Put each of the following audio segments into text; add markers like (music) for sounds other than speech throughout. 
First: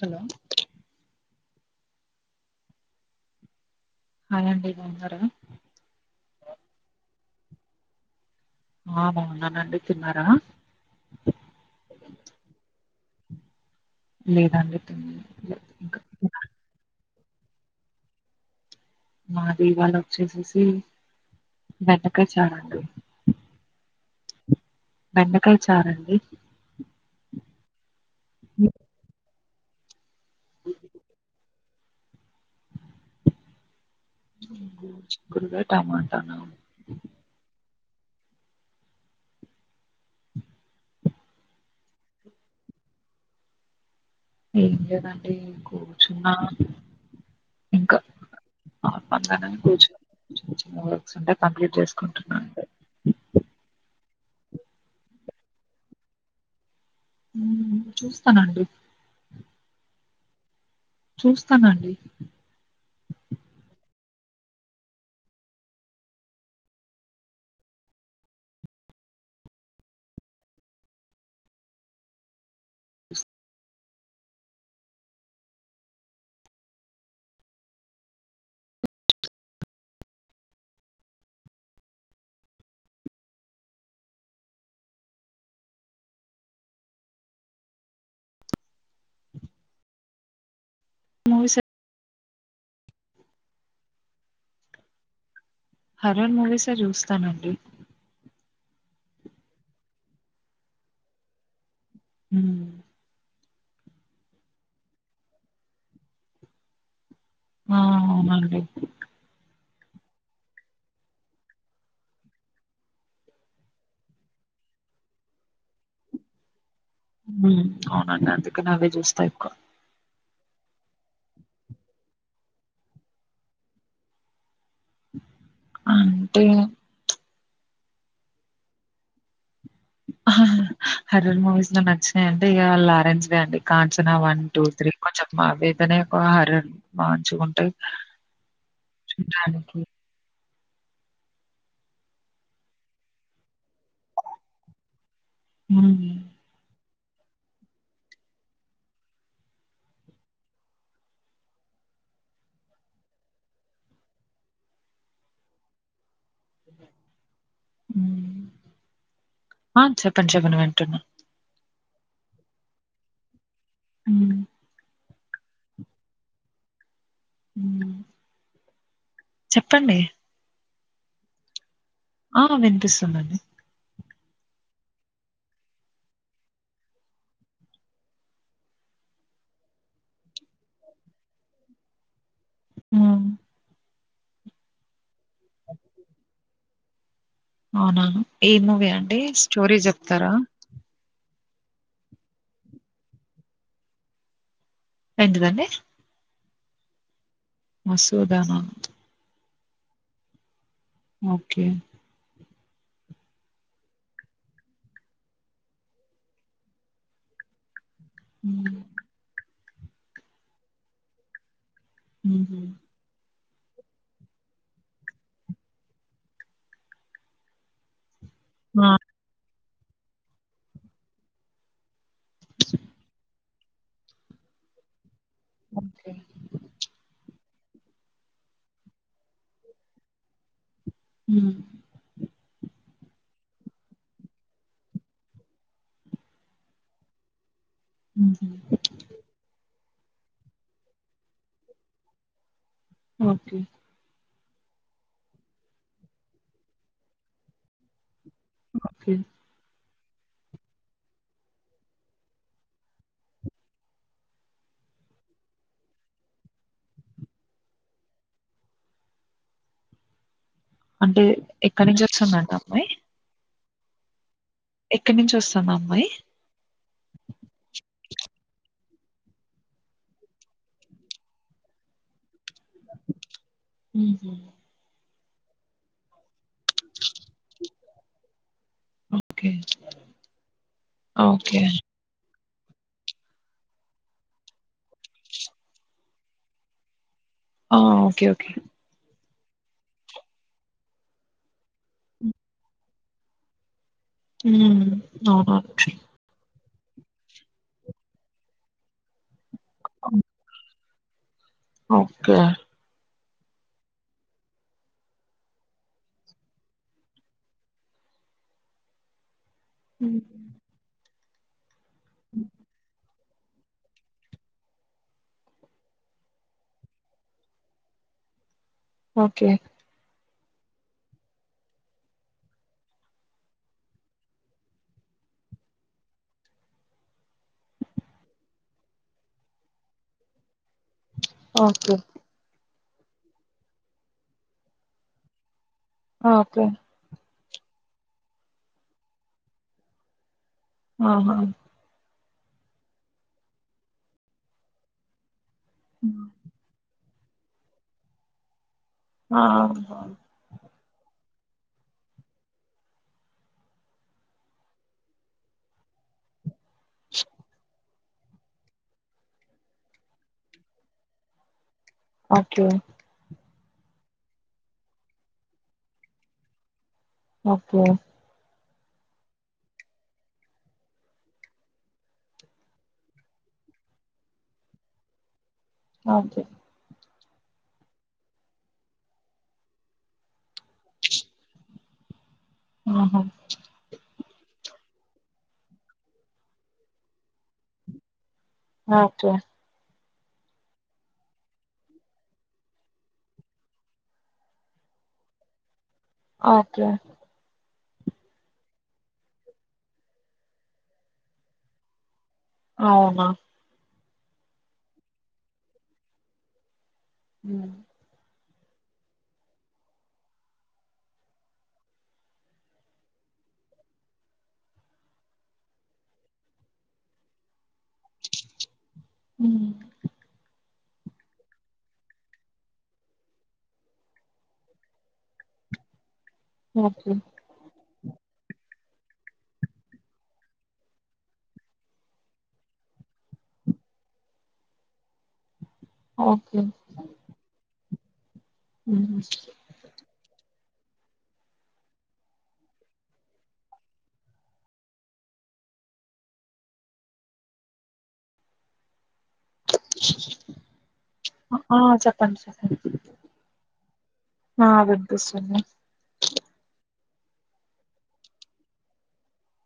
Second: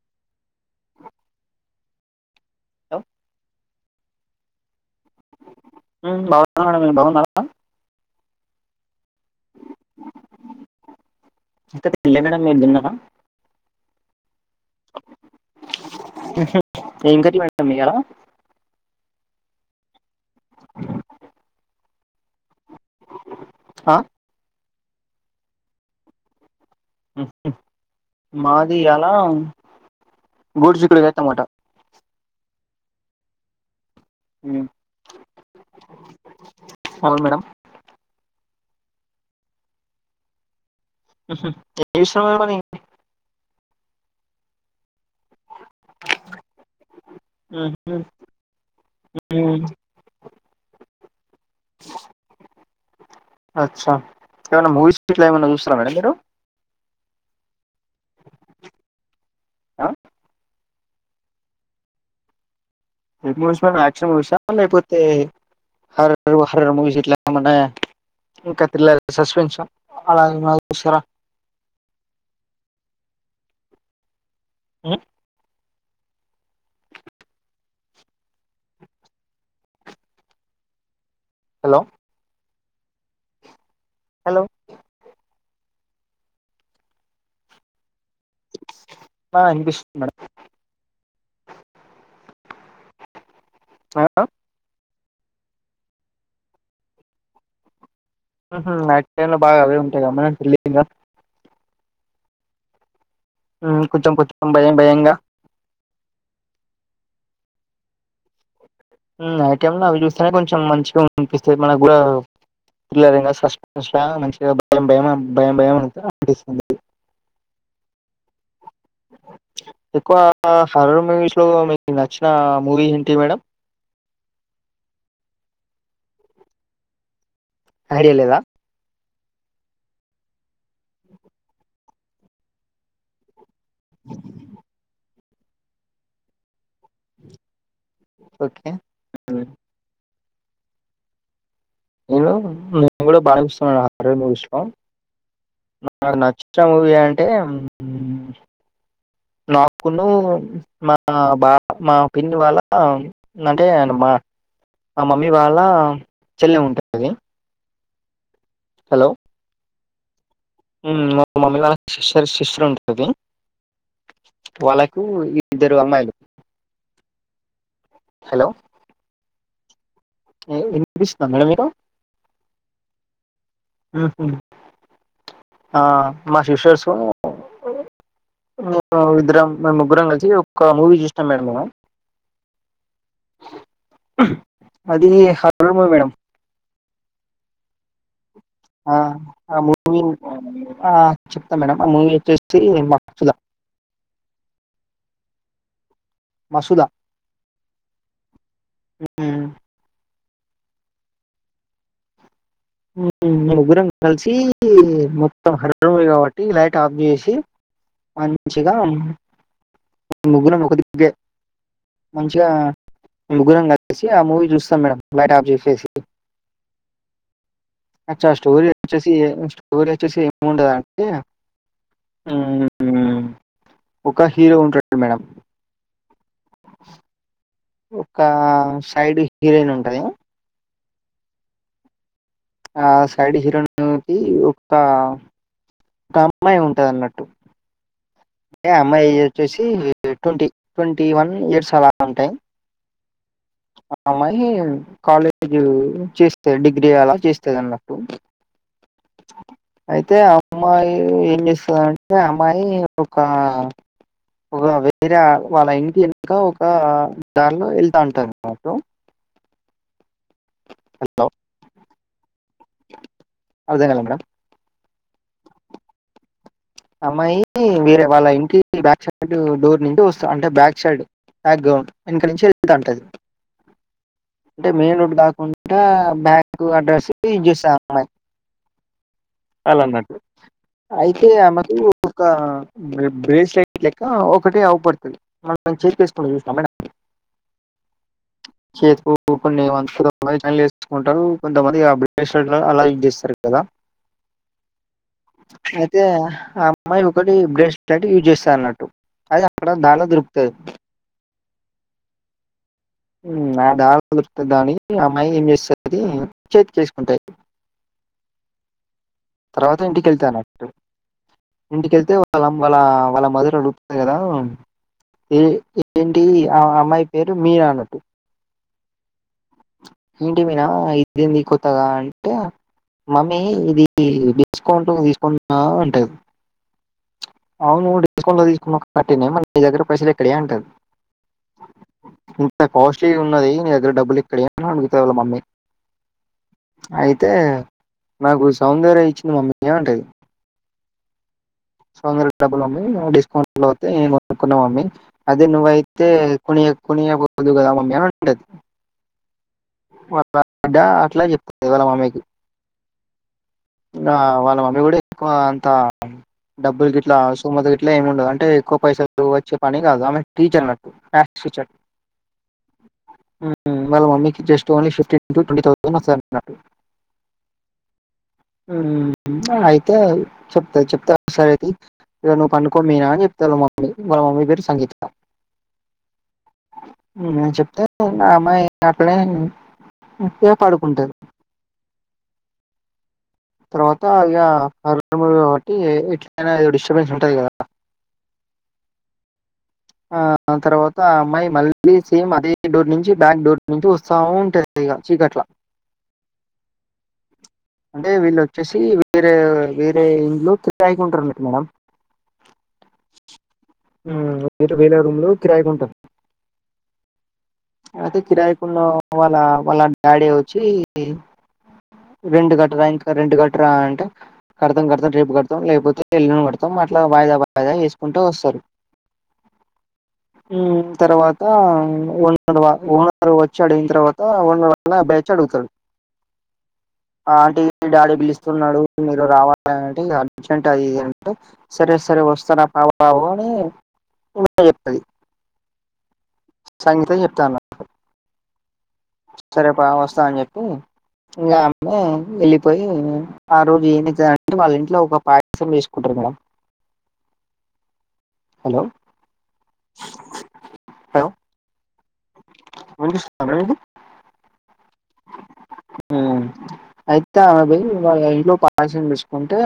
Hello లో hi అండి తిన్నారా ఆ ఆ బాగున్నాన్ అండి తిన్నారా అయితే తినలే మేడం మీరు తిన్నారా లేదండి తినలే ఏం కర్రీ వండినమయ్య మాదివాళ వచ్చేసేసి బెండకాయ చారు అండి ఆ బెండకాయ చారండి మాది ఎలా గోరుచిక్కుడుకాయటమాట గోరుచిక్కుడుకాయ టమాట అవును మేడం హుమ్ ఏం చేస్తున్నారు మరి ఏం లేదండి కూర్చున్నా ఇంకా ఉహుం, ఉమ్, (unintelligible) (unintelligible) చేసుకుంటున్నాండి అచ్చ ఏమన్న మూవీస్ గిట్ల ఏమన్న చూసినార అండి మీరు చూస్తనండి ఆ చూస్తానండి ఏ మూవీస్ అండి యాక్షన్ మూవీస్ లేకపోతే హార్రర్ (unintelligible) మూవీస్ ఇట్లా ఏమన్నా ఇంకా త్రిల్లర్ సస్పెన్షన్స్ అలాంటివి చూసారా ఉ హలో హలో ఆవినిపిస్తుంది మేడం మూవీస్ ఆ హర్రర్ మూవీసే చూస్తానండి అ టై లో బాగా అవే ఉంటాయి కమ్మా తెలిం (unintelligible) హ కొంచెం కొంచెం భయం భయంగా ఆ అండి అకేమన్నా అవి చూస్తేనే కొంచెం మంచిగా అనిపిస్తుంది మనకు కూడా త్రిల్లర్ సస్పెన్స్ మంచిగా భయం భయం భయం భయం అ అనిపిస్తుంది అవునండి అందుకే అవే చూస్తా ఎక్కువ ఎక్కువ హర మూవీస్లో మీకు నచ్చిన మూవీ ఏంటి మేడం అంటే ఐడియా లేదా హా హా హరర్ మూవీస్ లో నచ్చినాయింటే ఇక లరెంసె దే అండి కాంచనా వన్ టూ త్రీ కొంచెం అవి అయితేనే హారర్ మంచిగా ఉంటాయి ఓకే హ్మ్మ్ ఇబుడు బారి షా మురారి ఇష్టం నాకు హ్మ్. నచ్చిన మూవి అ అంటే హుమ్మ్ నాకును మా బా మా పిని వాళ్ళ అంటే మా ఆ మమ్మీ వాళ్ళ చెల్లె ఉంటుది హుమ్ హలో ఆ చెప్పండి చెప్పండి వింటున్నా శిష్యర్ శిష్యర్ఉంటుది హ్మ్. వాళ్ళకి కు ఇద్దరు అమ్మాయిలు ఉ హలో చెప్పండి వినిపిస్తా మేడ మీరు ఆ వినిపిస్తుందండి మా సిస్టర్స్ మేము ఇద్దరం మేము ముగ్గురం కలిసి ఒక్క మూవీ చూసినాం మేడం మేము హ్మ్. హ్మ్ అది హారర్ మూవీ మేడం అవునుఆవును ఆ అ మూవీ ఆ చెప్తాం మేడంమ్ ఆ మూవీ వచ్చేసే మా చూదా ఎంటిదండి మసూదా మసూదనా ఓకే ఉ ముగ్గురం కలిసి మొత్తం హారర్ మూవీ కాబట్టి లైట్ ఆఫ్ చేసి మంచిగా హ్మ్. ముగ్గురం ఒక దికకే మంచిగా హుహు. ముగ్గురం కలిసి ఆ మూవీ చూస్తాం మేడం లైట్ ఆఫ్ చెసేసి అచ్చా స్టోరీ ఆ! వచ్చేసి ఏ స్టోరీ వచ్చేసి ఏమి ఉండదా అంటే హ్మ్మ్ హ్మ్ ఒక హీరో ఉంటాడు మేడం ఓకే ఒక సైడ్ హీరోయిన్ ఉంటది హ్మ్మ్ ఆ సైడ్ హీరోయిన్ కి ఒక ఒక అమ్మాయి ఉంటది అన్నట్టు హుహు. అ అమ్మాయి ఏజ్ వచ్చేసి ట్వంటీ ట్వంటీ వన్ ఇయర్స్ అలా ఉంటాయి ఓకే కి కాలేజ్ చేస్తేది డిగ్రీ అలా చేస్తాది అన్నట్టు ఓకే అయితే అమ్మాయి ఏం చేస్తుందంటే అమ్మాయి ఒక ఒక వేరే వాళ్ళ ఇంటి వెనుక ఒక దారిలో వెళ్తా ఉంటారు అమాట అంటే ఎక్కడి నుంచి వస్తుందండి అమ్మాయి అదే గదా మేడం ఎక్కడి నుంచి వస్తాంది అమ్మాయి అమ్మాయి వేరే వాళ్ళ ఇంటికి బ్యాక్ సైడ్ డోర్ నుంచి వస్త అంటే బ్యాక్ సైడ్ బ్యాక్ గ్రౌండ్ ఇ నుంచి అంట హుహు. అంటే మెయిన్ రోడ్ కాకుండా బ్యాక్ ఇంకో అడ్రస్ చూసా అమ్మాయి ఓకే. అలాన్నట్టు అయితే ఓకే. ఆమెకు ఒక బ్రేస్లైట్ లెక్క ఒకటి అవ్ పడుతుంది మనం చెక్ చేసుకొని చూస్తాం ఆ ఓకే ఓకే కొన్ని చేసుకుంటారు కొంతమంది డిప్రెషన్ అలా ఇల చేస్తారు కదా హు అయితే ఆ అమ్మాయి ఒకటి బ్రెస్ట్ యూజ్ చేస్తారు అన్నట్టు అదే అక్కడ దారిలో హ్మ్. దొరుకుతాది ఓకే నా దాని ఆ అమ్మాయి ఏం చేస్తుంది చేతి చేసుకుంటాయి తర్వాత హ్మ్. ఇంటికెళ్తానట్టు ఇంటికెళ్తే వాళ్ళ వాళ్ళ వాళ్ళం మధులో లుడుపుతాయి కదా ఏ ఏంటి ఆ అమ్మాయి పేరు మీరా అన్నట్టు ఓకే ఏంటిమీనా ఇదేంది కొత్తగా అంటే మమ్మీ ఇది డిస్కౌంట్ తీసుకున్నా అంటది అవును డిస్కౌంట్ లో తీసుకున్న కట్టి మరి ని దగ్గర పైసలు ఎక్కడి వే అంటది ఓకేే కాస్ట్లీ ఉన్నది నీదగ్గర డబ్బులు ఇక్కడ వే అని అడుగుతది వాళ్ళ మమ్మీ ఆ, ఓకే. అయితే నాకు సౌందర్య ఇచ్చింది మమ్మీ అంటది ఆహా వందరూపాయలు డబ్బులు మమ్మి డిస్కౌంట్ లో వస్తే కొనుకున్నాం అది అది నువ్వు వైతే హ్మ్. కొని కొనియాకపోతివికదా మమ్మి అంటది ఆ అడ్డ అట్లా చెప్తుంది వాళ్ళ మామ్మికి ఆ వాళ్ళ మమ్మీ కూడా ఎక్కువ అంత డబ్బులు గిట్లా సుమత గిట్లా ఏమి ఉండదు అంటే ఎక్కువ పైసలు వచ్చే పని కాదు ఆమె టీచర్ అన్నట్టు సు చట్ ఓకే. వాళ్ళ మమ్మీకి just only fifteen to twenty thousand వస్తడంట అన్నాడు ఓకే ఊ ఆ అయితే చెప్త చెప్తా సరే తీ ఇక నువ్వు పనుకో మీనా అని చెప్తాదివాళ్ళ మమ్మి ఆమె పేరు సంగీత ఓకే నేను చెప్తే మా అమ్మాయి అట్లే బుద్దిగ పడుకుంటది ఆహా తర్వాత ఇక (inaudible) కాబట్టి ఎట్లయినా డిస్టర్బెన్స్ ఉంటది కదా ఓకే ఆ తర్వాత అమ్మాయి మళ్ళీ సేమ్ అదే డోర్ నుంచి బ్యాక్ డోర్ నుంచి వస్తా ఉంటది ఇగ చికట్ల ఓకే అంటే వీళ్ళు వచ్చేసి వేరే వేరే ఇంట్లో కిరాయికుంటరు అన్నట్టు మేడమ్ అవునా ఉమ్ వే వేరే రూమ్లో కిరాయికుంటరు హ్మ్. అయితే కిరాయికున్న వాళ్ళ వాళ్ళ డాడీ వచ్చి రెంట్ కట్టరా ఇంకా రెంట్ కట్టరా అంటే కడతాం కడతాం రేపు కడతాం లేకపోతే ఎల్లుండి కడతాం అట్లా వాయిదా వాయిదా వేసుకుంటూ వస్తరు ఉ తర్వాత ఓనర్ వచ్చి అడిగిన తర్వాత ఓనర్ వాళ్ళ అబ్బాయి వచ్చి అడుగుతడు ఓకే డాడీ పిలుస్తున్నడు మీరు రావాలంటే అర్జెంట్ అది ఇది అంటే సరే సరే వస్తున్న అని ఈమె చెప్తది ఓకే. సంగీత చెప్తది అన్నట్టు హ్మ్. సరే పా వస్తా అని చెప్పి ఇంగ అమె వెళ్ళిపోయి ఆ రోజు ఏం చేస్తారంటే వాళ్ళ ఇంట్లో ఒక పాయసం చేసుకుంటరు అ హలో హలో ఆ చెప్ వినిపిస్తుందా మేడం మీకు? ఆ వినిపిస్తుంది అంతా పోయి వాళ్ళ ఇంట్లో పాయసం చేసుకుంటే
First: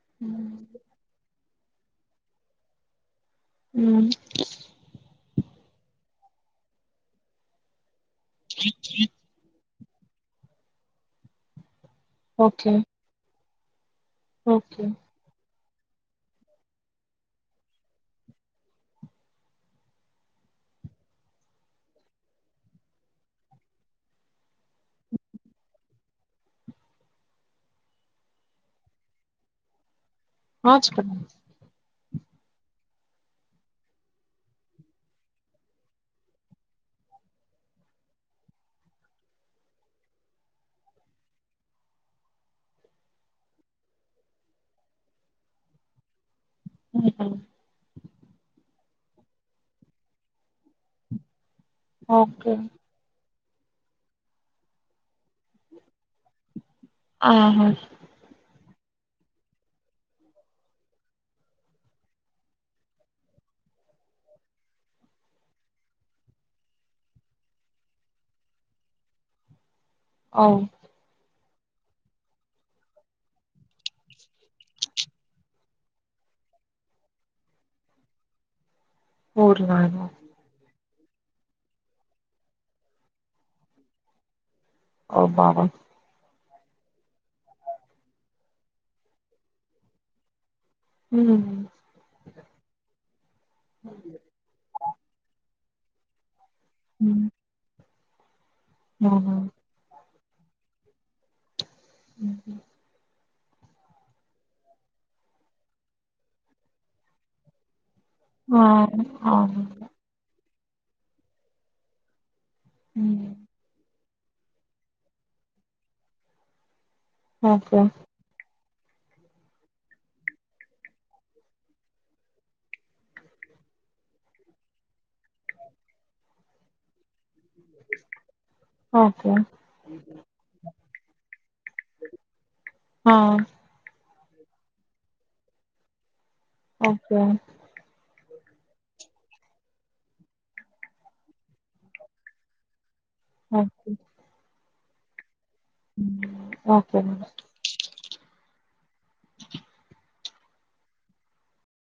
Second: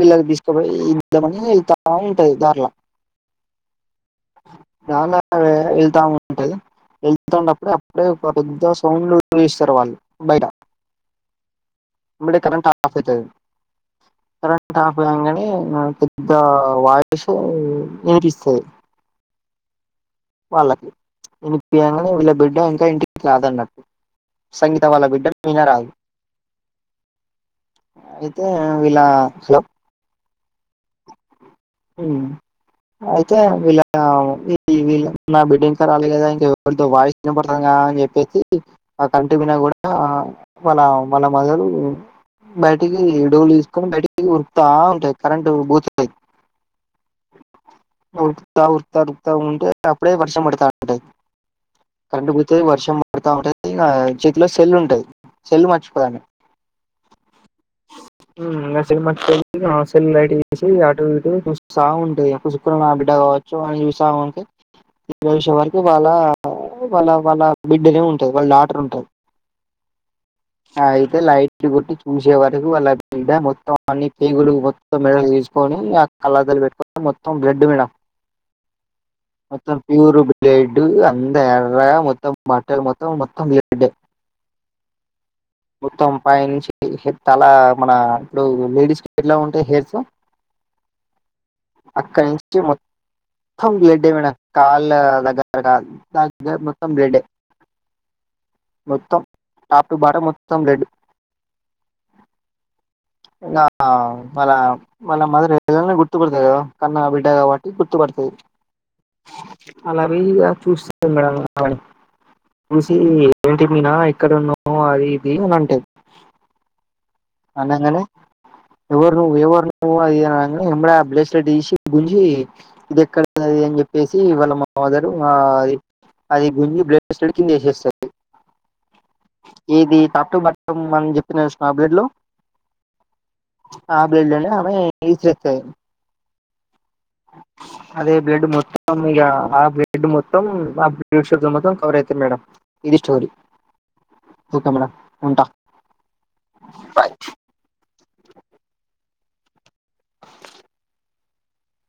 వీళ్ళకి హ్మ్. తీసుకపోయి ఇద్దామని వెళ్తా ఉంటది దారిల అ గాన వెళ్తా ఉంటది వెళ్తుంన్నప్పుడే అప్పుడే ఒక పెద్ద సౌండ్లు చేస్తరు వాళ్ళు బయట ఆ బయట కరంట్ ఓకే. ఆఫ్ అయితది కరెంట్ ఓకే. ఆఫ్ కాంగనే పెద్ద వాయిసు వినిపిస్తది వాళ్ళకు వినిపియ్యంగనే వాళ్ళ బిడ్డ ఇంకా ఇంటికి రాదన్నట్టు సంగీత వాళ్ళ బిడ్డ అయినా రాదు అయితే వీళ్లా హలో ఆ చెప్పండి ఆ అయితే వీళ్ళ వీళ్ళ నా బిడ్డింకా రాలే కదా ఇంకా ఎవరిదో వాయిస్ వినపడుతాంది గా అని చెప్పేసి ఆ ఇంటి మీద కూడా వాళ్ళ వాళ్ళ (unintelligible) బయటికీ డోర్లు తీసుకొని బయటకి ఉరుకుతా ఉంటది కరెంటు పోతది ఆ ఉరుకుతా ఉరుకుతా ఉరుకుతా ఉంటే అప్పుడే వర్షం పడతాంటది కరంటు ఓకే పోతది వర్షం పడతాంటది ఇంగ చేతిలో సెల్లు ఉంటది సెల్లు మర్చిపోదామే ఆహా సెల్ మర్చిపోదు ఇగ సెల్లు లైట్ చేసి అటు ఇటు చూస్తా ఉంటాది ఇగ పూసుకున్న నా బిడ్డ కావచ్చు అని చూస్తా ఉంటే చూసే వరకు వాళ్ళ ఆ వాళ్ళ వాళ్ళ బిడ్డనే ఉంటది వాళ్ళ డాటర్ ఉంటది ఓ ఆ అయితే లైట్ టు కొట్టి చూసే వరకు వాళ్ళ బిడ్డ మొత్తం అన్ని పేగులు మొత్తం మెడలో ఏసు ఎసుకొని ఆ కళ్ళ అద్దాలు పెట్టుకొని మొత్తం బ్లడ్ మేడ మొత్తం ఊర్లోనా ప్యూర్ బ్లడ్ డు అంత ఎర్ర గా మొత్తం బట్టలు మొత్తం మొత్తం బ్లడ్ డే ఓ బాబా మొత్తం పైనుంచి తల మన ఇప్పుడు లేడీస్ కి ఎట్లా ఉంటాయి హెయిర్ స్ అవునా అక్కడి నుంచి మొత్తం బ్లడ్ డే మేడం కాళ్ళ దగ్గర (unintelligible) మొత్తం బ్లడ్ డే మొత్తం టాప్ టూ బాటం మొత్తం రెడ్ (unintelligible) ఇంగ వల్ల వల్ల మదర్ ఎలా అయినా గుర్తుపడ్తది కదా కన్నా బిడ్డ కాబట్టి గుర్తుపడుత పు ఆ అవును అలాగే ఇగ చూస్తది మేడం ఆమెని చూసి ఏంటి మీనా ఇక్కడ ఉన్నావ్ అది ఇది ఇమాను ఉంటాది ఓకే అనంగనే ఎవరు నువ్వు ఎవరు నువ్వు అది ఇది అనంగనే ఎమ్మటే ఆ బ్లేస్ లైట్ తీసి గుంజి ఇది ఎక్కడిది అది ఇది అని చెప్పేసి వాళ్ళ మదర్ అది అది గుంజి బ్లేస్ లైట్ కింద వేసేస్తది ఓకే ఇది తట్టుబట్ట మనం చెప్పిన చూ ఆ బ్లడ్ లో ఆ ఆ బ్లడ్ లేనే ఆమె విసిరేస్తది ఓకే అదే బ్లడ్ మొత్తం ఇగ ఆ బ్లడ్ మొత్తం (unintelligible) షుగర్ మొత్తం కవర్ అవుతది మేడం ఇది స్టోరీ ఓకే మేడం ఉంటా హు ఓకే మరి